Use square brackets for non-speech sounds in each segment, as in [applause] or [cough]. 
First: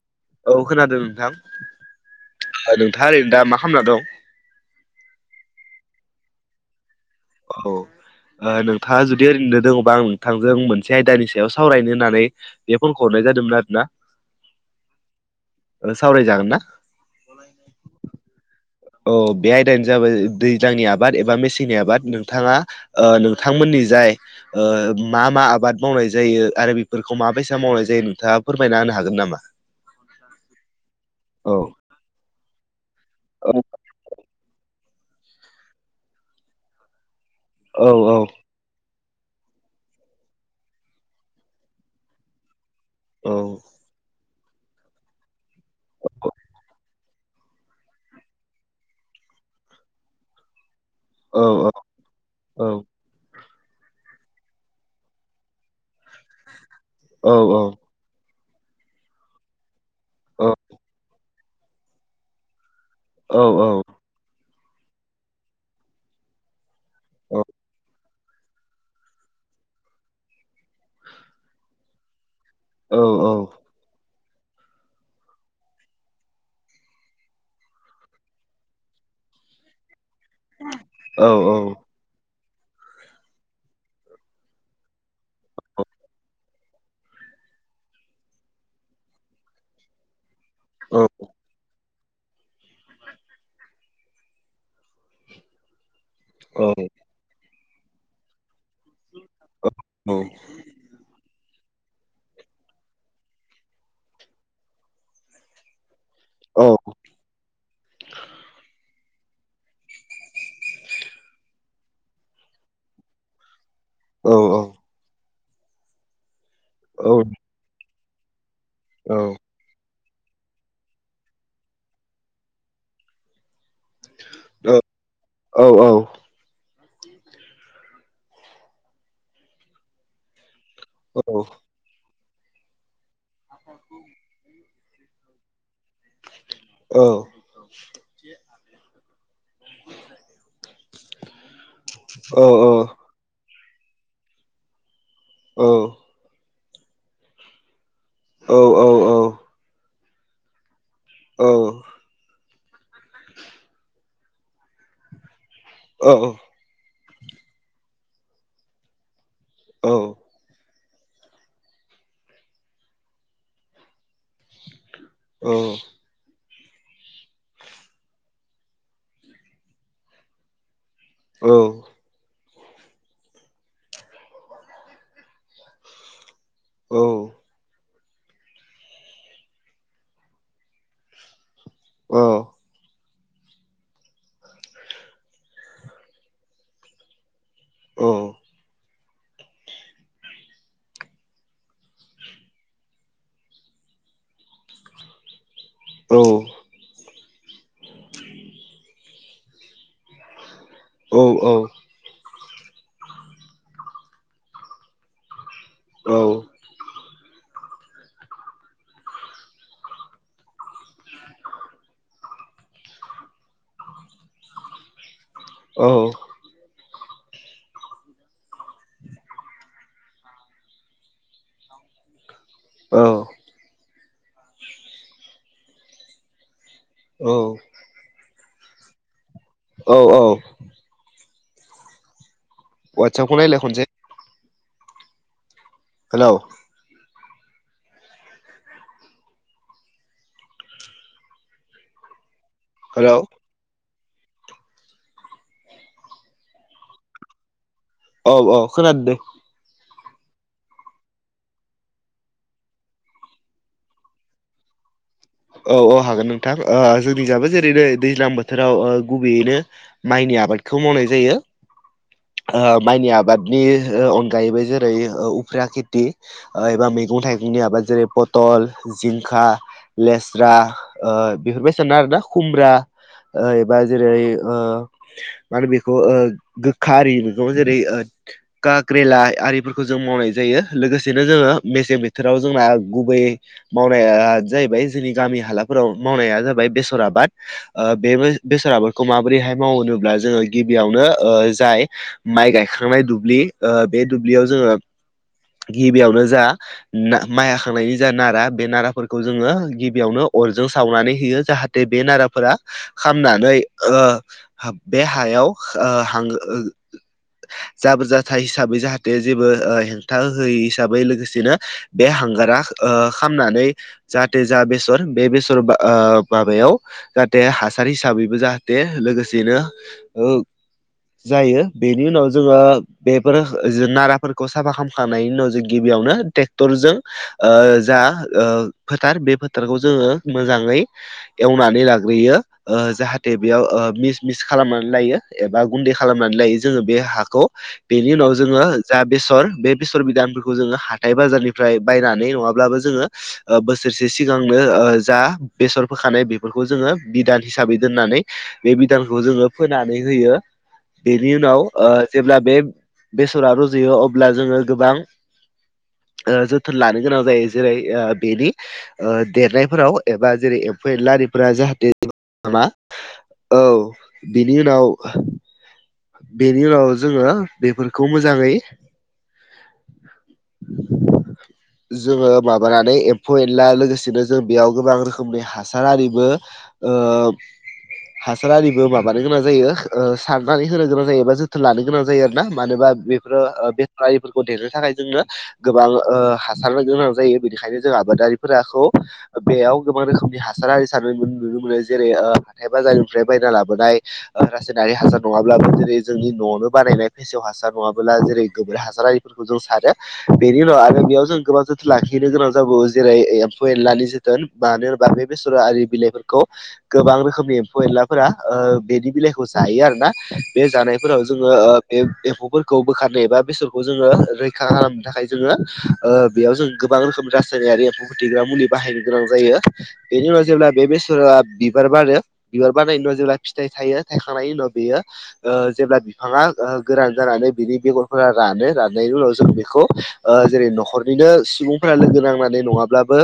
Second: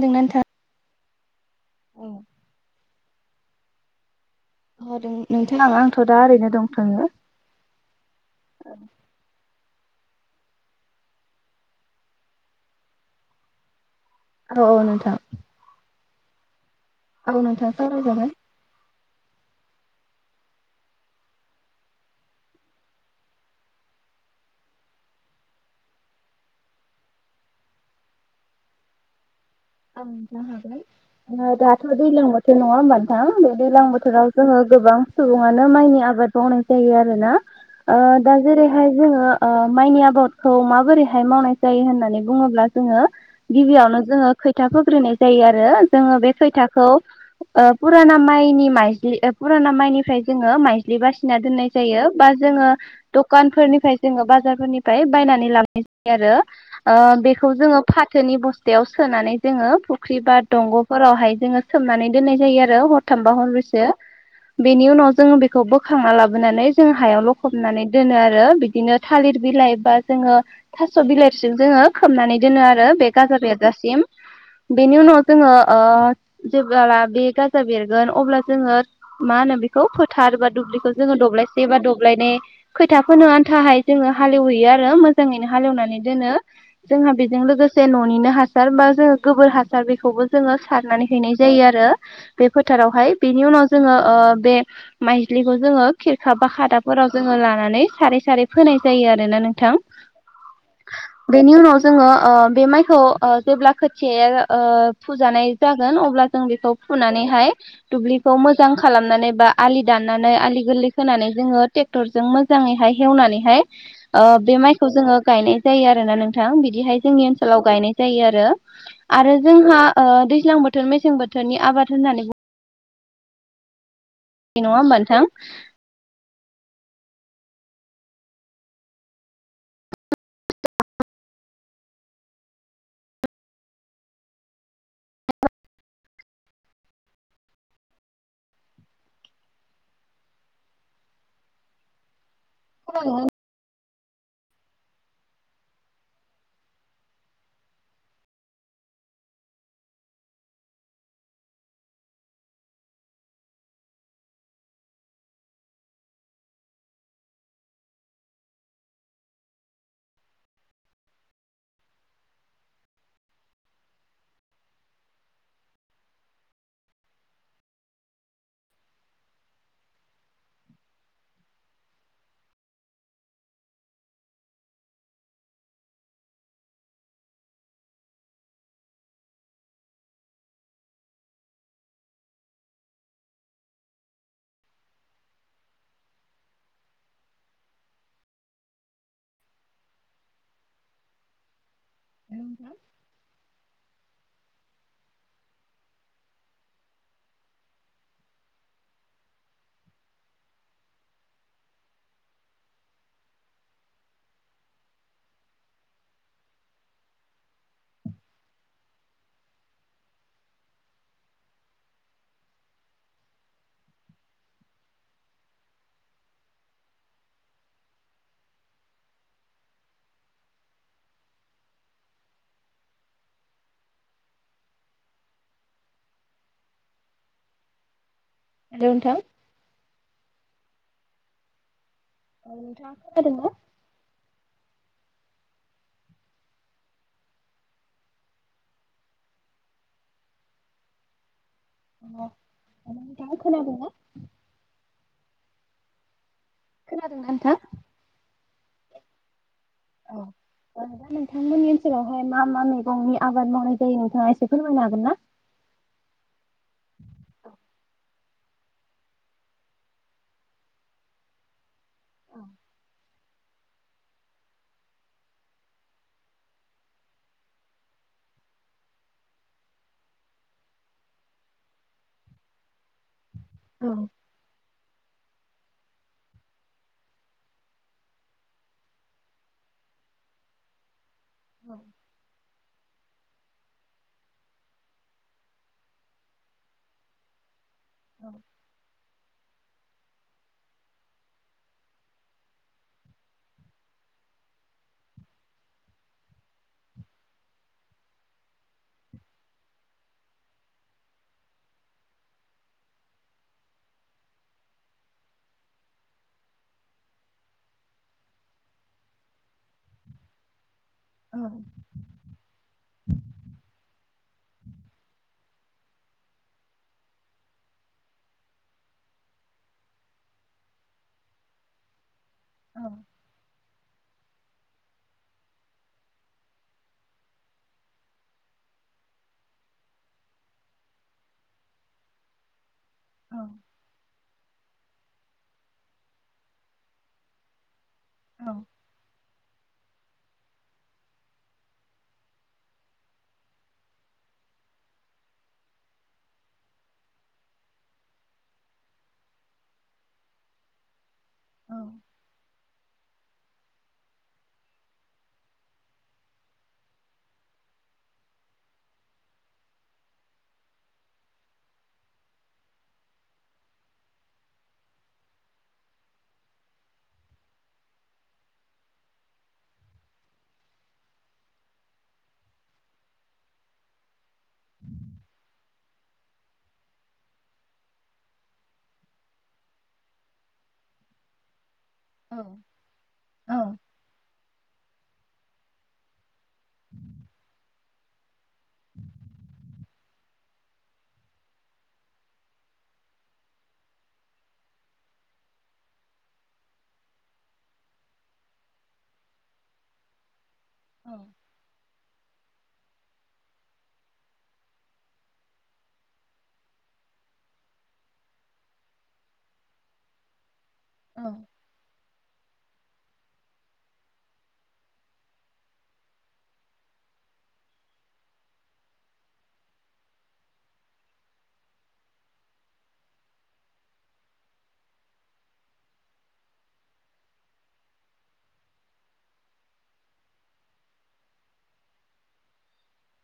होनदोंना नोंथा औ खोनादों नोंथां ओ नोंथाङा ओरैनो दा मा खालामामना दं? अ' नों-नोंथां आंथ' दा ओरैनो दंथ'यो। औ ओ नोंथाङा जुदि ओरैनो दङ'बा आं नोंथांजों मोनसे आयदानि सायाव सावरायनो होननानै बे फनखौ हरनाय जादोंमोन आरोना औ औ नोंथां। ओ सावरायजागोन ना? औ नोंथां सावरायजागोन। औ बे आयदायानो जाबाय दैज्लांनि आबाद एबा मेसेंनि आबाद नोंथाङा ओ नोंथांमोननि जाय ओ मा मा आबाद मावनाय जायो आरो बेफोरखौ मा बेैसा मावनाय जायो नोंथाङा फोरमायना होनो हागोन नामा? औ नोंथां हाबाय ओ औ दाथ' दैज्लां बो थोर नङा होमबा नोंथां बे औ दैज्लां बोथोराव जोङो गोबां सुबुंआनो माइनि आबाद मावनाय जायो आरोना औ ओ औ दा जेरैहाय जोङो ओ माइनि आबादखौ माबोरैहाय मावनाय जायो होननानै बुङोब्ला? जोङो औ गिबियावनो जोङो खैथा फोग्रोननाय जायो आरो जोङो बे खैथाखौ ओ पुराना माइनि माइज्लि ओ पुराना माइनिफ्राय जोङो माइ लि बासिना औ दोननाय जायो बा औ जोङो दखानफोरनिफ्राय जोङो बाजारफोरनिफ्राय बायनानै लाबो [unintelligible] आरो औ बेखौ जोङो फाथोनि बस्थायाव सोनानै जोङो फुख्रि बा दंग'फोरावहाय जोङो सोमनानै दोननाय जायो आरो हरथामबा औ हरब्रैसो। बेनि उनाव जोङो बेखौ बोखांना लाबोनानै जों हायाव औ लखबनानै दोनो आरो बिदिनो थालिर बिलाइ बा जोङो थास' बिलाइसो जोङो खोबनानै दोनो आरो औ बे गाजा बेर सिम बेनि उनाव जोङो ओ जेब्ला बे गाजा बेरगोन अब्ला जोङो मा होनो बेखौ फोथारबा दुब्लिखौ जोङो दब्लायसे बा दब ब्लायनै खोथा फोनो आन्थाहाय जोङो हालेवहैयो आरो मोजाङैनो हालेवनानै दोनो। जोंहा बेजों लोगोसे न'निनो हा हासार बा जोङो गोबोर हासार बेखौबो जोङो सारनानै हैनाय जायो आरो। बे फोथारावहाय बेनि उनाव जोङो ओ बे माइज्लिखौ जोङो खिरखा बा औ खादाफोराव जोंङो लानानै सारै सारै फोनाय जायो आरोना नोंथां। औ बेनि उनाव जोंङो ओ बे माइखौ ओ जेब्ला खोथियाया ओ फुजानाय जागोन अब ब्ला जों औ बेखौ फुनानैहाय दुब्लिखौ मोजां खा लामनानै बा आलि दाननानै आलि गोरलै खोनानै जोङो टेक्टरजों मोजाङैहाय हेवनानैहाय ओ बे माइखौ जोङो गायनाय जायो आरो ना नोंथां बिदिहाय जोंनि ओनसोलाव गायनाय जायो आरो। आरो जोंहा ओ दैज्लां बोथोर मेसें बोथोरनि आबाद होननानै बुं नंङा होमबा नोंथां? औ औ। औ। [inaudible] औ। [inaudible] औ औ। औ। औ। औ औ। औ। अ अ। औ। औ। औ। औ। औ। औ। [unintelligible] औ। औ औ। औ। औ। [inaudible] औ। औ। हेल' नोंथां। औ औ। अवाटसापखौ नायलाय खनसे। हेल'। अ। हेल'। खोनादों ना? खोनादोंना नोंथां? अ अ खोनादों दे। अ। दा नोंथांमोननि ओनसोलावहाय मा मा मैगंनि आबाद मावनाय जायो नोंथाङा एसे फोरमायनो हागोन ना? औ औ हागोन नोंथां ओ जोंनि जाबो जेरैनो दैज्लां बोथोराव गुबैयैनो माइनि आबादखौ मावनाय जायो ओ माइनि आबादनि अनगायैबो ज ओरै उफ्रिया खेथि ओ एबा मैगं थाइगंनि आबाद जेरै पथल जिंखा लेस्रा ओ बेफोरबायसानो आरोना खुमब्रा ओ एबा जेरै ओ माने बेखौ ओ गोखा आरिनि मैगङाव जेरै काग्रेला आरिफोरखौ जों मावनाय जायो लोगोसेनो जोङो मेसें बोथोराव जोंना गुबै मावनाया जाहैबाय जोंनि गामि हालाफोराव मावनाया जाबाय बेसर आबाद ओ बे बेसर आबादखौ माबोरैहाय मावो होनोब्ला जोङो गिबियावनो ओ जाय माइ गायखांनाय दुब्लि ओ बे दुब्लियाव जोंङो गिबियावनो जा माइ हाखांनायनि जा नारा बे नाराफोरखौ जोंङो गिबियावनो अरजों सावनानै होयो जाहाथे बे नाराफोरा खामनानै ओ बे हाब हायाव ओ हां जाबोर जाथाइ हिसाबै जाहाथे जेबो ओ हेंथा होयै हिसाबै लो लोगोसेनो बे हांगारा ओ खालामनानै जाहाथे जा बेसर बे बेसर ओ माबायाव जाहाथे हासार हिसाबैबो जाहाथे लोगोसेनो ओ जायो बेनि उनाव जोङो बेफोर ज नाराफोर खौ साफा खालामखांनायनि उनाव जों गिबियावनो ट्रेक्टरजों ओ जा ओ फोथार बे फोथारखौ जोङो मोजाङै एवनानै लाग्रोयो ओ जाहाथे बेयाव ओ मिस मिस खालामनानै लायो एबा गुन्दै खालामनानै लायो जोङो बे हाखौ बेनि उनाव जोङो जा बेसर बे बेसर बिदानफोरखौ जोङो हाथाय बाजारनिफ्राय बायनानै नङाब्लाबो जोङो बोसोरसे जे सिगांनो जा बेसर फोखानाय बेफोरखौ जोङो बिधान हिसाबै दोननानै बे बिधानखौ जोङो फोनानै होयो बेनि उनाव ओ जेब्ला बे बेसरा रजयो अब्ला जोङो गोबां ओ जोथोन लानो गोनां जायो जेरै ओ बेनि ओ देरनायफोराव एबा जेरै एम्फौ एनला आरिफोरा जाहाथे जेबो खालामा औ बिनि उनाव बेनि उनाव जोङो बेफोरखौ मोजाङै जोङो माबानानै एम्फौ एनला लोगोसेनो जों बेयाव गोबां रोखोमनि हासार आरिबो ओ हासार आरिबो माबानो गोनां जायो सारनानै होनो गोनां जायो एबा जोथोन लानो गोनां जायो आरो ना मानोना बेफोरो बेफरारिफोरखौ देरनो थाखाय जोङो गोबां हासारनो गोनां जायो बेनिखायनो जों आबादारिफोराखौ बेयाव गोबां रोखोमनि हासार आरि सारनाय नुनो मोनो जेरै हाथाय बाजारनिफ्राय बायना लाबोनाय रासायनारि हासार नङा अब्लाबो जेरै जोंनि न'आवनो बानायनाय फेसेव हासार नङाबोला जेरै गोबोर हासार आरारिफोरखौ जों सारो बेेनि उनाव आरो बेयाव जों गोबां जोथोन लाखि गोनां जाबो जेरै एम्फौ एनलानि जोथोन मानो होनोबा बे बेसरा आरि बिलाइफोरखौ गोबां रोखोमनि एम्फौ एनलाफोरा ओ बेनि बिलाइखौ जायो आरो ना बे जानायफोराव जोङो बे एम्फौफोरखौ बोखारनो एबा बेसरखौ जोङो रैखा खालामनो थाखाय जोङो ओ बेयाव जों गोबां रोखोमनि रासायनारि एम्फौ फोथेग्रा मुलि बाहायनो गोनां जायो बेनि उनाव जेब्ला बे बेसरा बिबार बारो बिबार बानायनायनि उनाव जेब्ला फिथाइ थायो थायखांनायनि उनाव बेयो ओ जेब्ला बिफाङा गोरान जानानै बिनि बेगरफोरा रानो राननायनि उनाव जों बेखौ ओ जेरै न'खरनिनो सुबुंफोरा लोगो नांनानै नङाब्लाबो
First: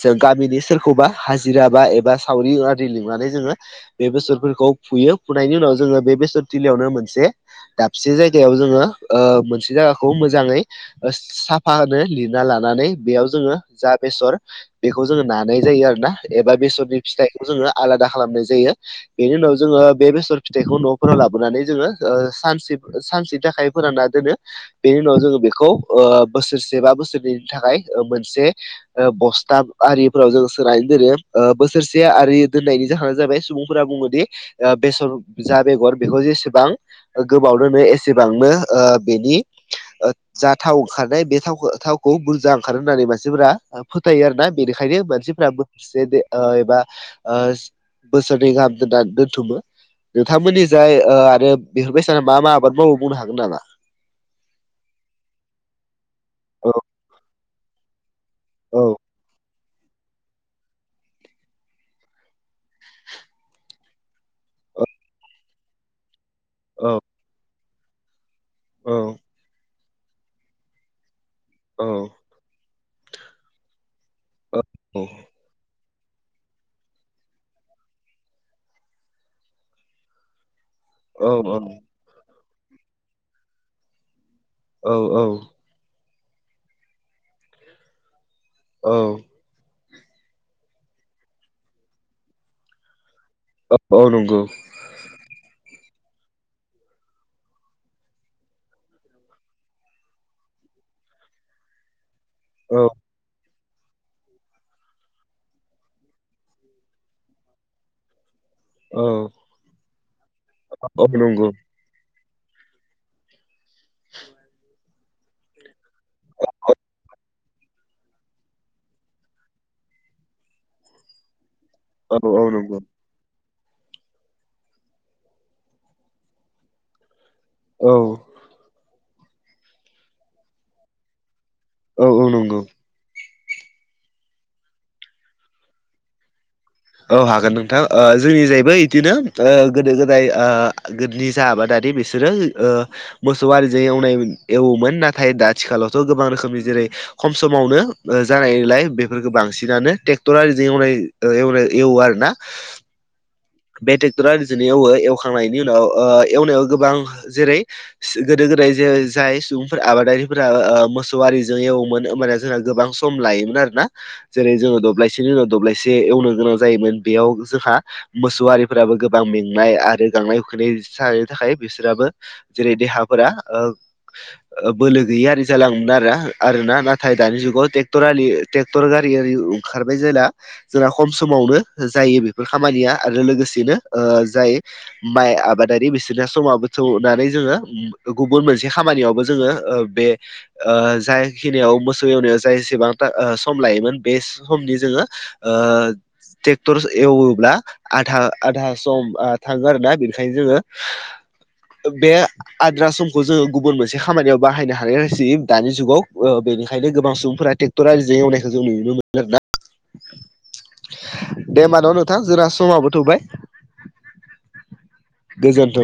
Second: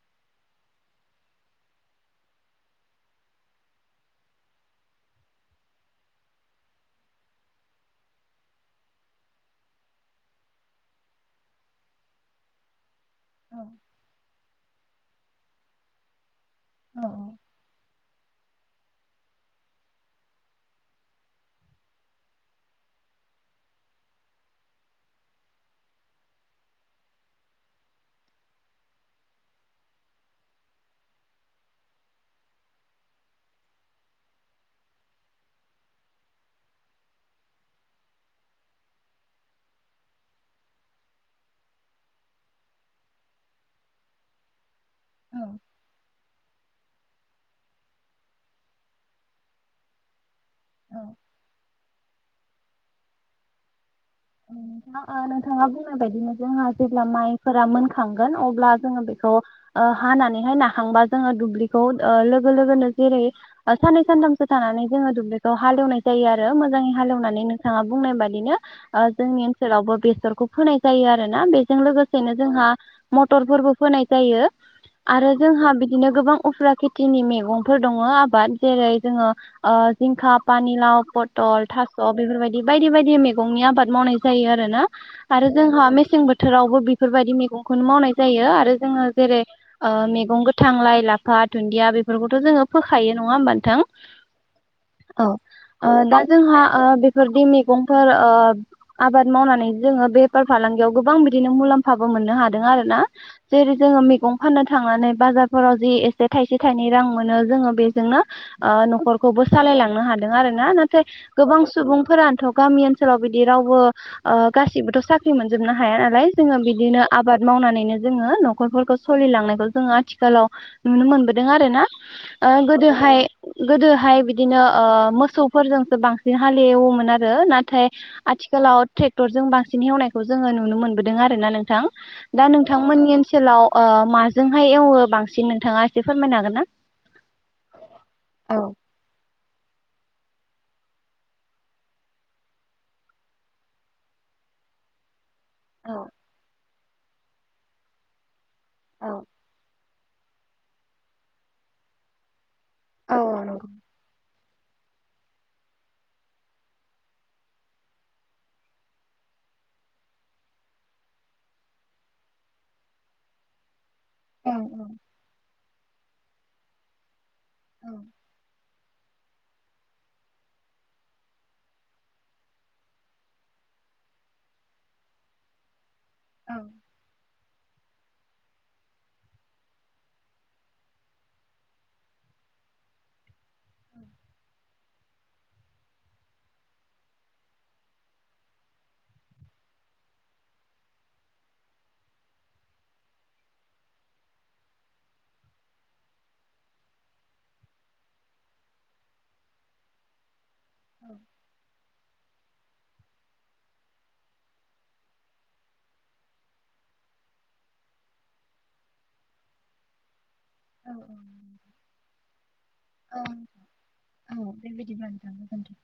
जों गामिनि सोरखौबा हाजिरा बा एबा सावरि आरि लिंनानै जोङो बे बेसर फोरखौ फुयो फुनायनि उनाव जोङो बे बेसर थिलियावनो मोनसे दाबसे जायगायाव जोङो ओ मोनसे जायगाखौ मोजाङै साफा होनो लिरना लानानै बेयाव जोङो जा बेसर बेखौ जोङो नानाय जायो आरो ना एबा बेसरनि फिथाइखौ जोङो आलादा खालामनाय जायो बेनि उनाव जोङो बे बेसर फिथाइखौ न'फोराव लाबोनानै जोङो ओ सानसे -सानसेनि थाखाय फोरानना दोनो बेनि उनाव जोङो बेखौ ओ बोसोरसे बा बोसोरनैनि थाखाय मोनसे ओ बस्था आरिफोराव जों सोनानै दोनो बोसोरसे आरि दोननायनि जाहोना जाबाय सुबुं फोरा बुङोदि ओ बेसर जा बेगर बेखौ जेसेबां गोबाव दोनो एसेबांनो ओ बेनि ओ जा थाव ओंखारनाय बे थाव थावखौ बुरजा ओंखारो होननानै मानसिफोरा फोथायो आरो ना बेनिखायनो मानसिफ्राबो माखासे एबा ओ बोसोरनै गाहाम दोननानै दोनथुमो नोंथांमोननि जाय ओ आरो बेफोर बायसिना मा मा आबाद मावो बुंनो हागोन नामा? नोंथाङा नोंथाङा बुंनाय बायदिनो जोंहा औ जेब्ला माइफोरा मोनखां खांगोन अब्ला औ जोङो बेखौ ओ हानानैहाय लाखांबा जोङो दुब्लिखौ ओ लोगो- लोगोनो जेरै साननै सानथामसो औ थानानै जोङो दुब्लिखौ हालेवनाय जायो आरो औ मोजाङै हालेवनानै नोंथाङा बुंनाय बायदिनो ओ जोंनि ओनसोलावबो बेसरखौ फोनाय जायो आरोना बेजों औ लोगोसेनो जोंहा मथरफोरबो फोनाय जायो आरो जोंहा बिदिनो गोबां उफ्रा खेथिनि मैगंफोर दङ आबाद जेरै जोङो आ जिंखा पानि लाव औ पथल थास' बेफोरबायदि बायदि बायदि मैगंनि आबाद मावनाय जायो आरो ना औ औ आरो जोंहा मेसें बोथोरावबो बेफोरबायदि मैगंखौनो मावनाय जायो आरो जोङो औ जेरै ओ मैगं गोथां लाइ लाफा दुन्दिया बेफोरखौथ' जोङो फोखायो नङा होमबा नों औ थां औ नंगौ औ ओ दा जोंहा ओ बेफोरदि मैगंफोर ओ आबाद मावनानै जोङो बेफार फालांगियाव गोबां बिदिनो मुलाम्फाबो मोननो हादों औ आरो ना। जेरै जोङो मैगं फाननो थांनानै बाजारफोराव जि एसे थायसे थाइनै रां मोनो जोङो बेजोंनो ओ औ न'खरखौबो सालायलांनो हादों आरो ना नाथाय औ नंगौ गोबां सुबुंफोरानोथ' गामि ओनसोलाव बिदि रावबो ओ गासिबोथ' साख्रि मोनजोबनो हाया नालाय जोङो बिदिनो आबाद मावनानैनो जोङो न'खरफोरखौ सोलिलांनायखौ जोङो आथिखालाव नुनो मोनबोदों आरो ना। औ औ ओ नंगौ गोदोहाय गोदोहाय बिदिनो ओ मोसौफोरजोंसो बांसिन हालेवोमोन आरो नाथाय औ आथिखालाव ट्रेक्टरजों बांसिन हेवनायखौ जोङो नुनो मोनबोदों आर ना नोंथां औ दा नंगौ नोंथां मोननि ओनसोलाव ओ माजोंहाय एवो बांसिन नोंथाङा एसे फोरमायनो हागोन ना? औ हागोन नोंथां ओ जोंनि जाहैबाय बिदिनो ओ गोदो गोदाय ओ गोदोनि जा आबादारि बिसोरो ओ मोसौ आरिजों एवनाय एवोमोन नाथाय दा आथिखालावथ' गोबां रोखोमनि जेरै खम समावनो जानायलाय बेफोरखौ बांसिनानो ट्रेक्टर आरिजों एवनाय एवनाय एवो आरो ना औ बे ट्रेक्टरा बिदिनो एवो एवखांनायनि उनाव ओ एवनायाव गोबां जेरै गोदो गोदाय जे जाय सुबुंफोरा आबादारिफोरा मोसौ आरिजों एवोमोन ओमबाना जोंना गोबां सम लायोमोन आरोना। जेरै जोङो दब्लायसेनि उनाव दब्लायसे एवनो गोनां जायोमोन बेयाव जोंहा गवारिफोराबो गोबां मेंनाय आरो गांनाय उखैनाय जनो थाखाय बिसोराबो जेरै देहाफोरा ओ बोलो गैय आरो जालाङोमोन आरोना आरोना नाथाय दानि जुगाव टेक्टर ट्रेक्टर गारि आरि ओंखारबाय जेला जोंना खम समावनो जायो बेफोर खामानिया आरो लोगोसेनो ओ जाय माइ आबादारि बिसोरना समावबो थौनानै जोङो गुबुन मोनसे खामानियावबो जोङो ओ बे ओ जायखिनियाव मोसौ एवनायाव जायसेबांथा सम लायोमोन बे समनि जोङो ओ ट्रेक्टर एवोब्ला आधा आधा सम आ थाङो आरोना बेनिखायनो जोङो बे आद्रा समखौ जोङो गुबुन मोनसे खामानियाव बाहायनो हानाया बायसि दानि जुगाव बेनिखायनो ओ गोबां सुबुंफोराे टेक रायजो एवनायखौ जों नुनो मोनो आरोना दे मानाव नोंथा जों औ औ दे बिदिब्ला नोंथां गोजोन्थों।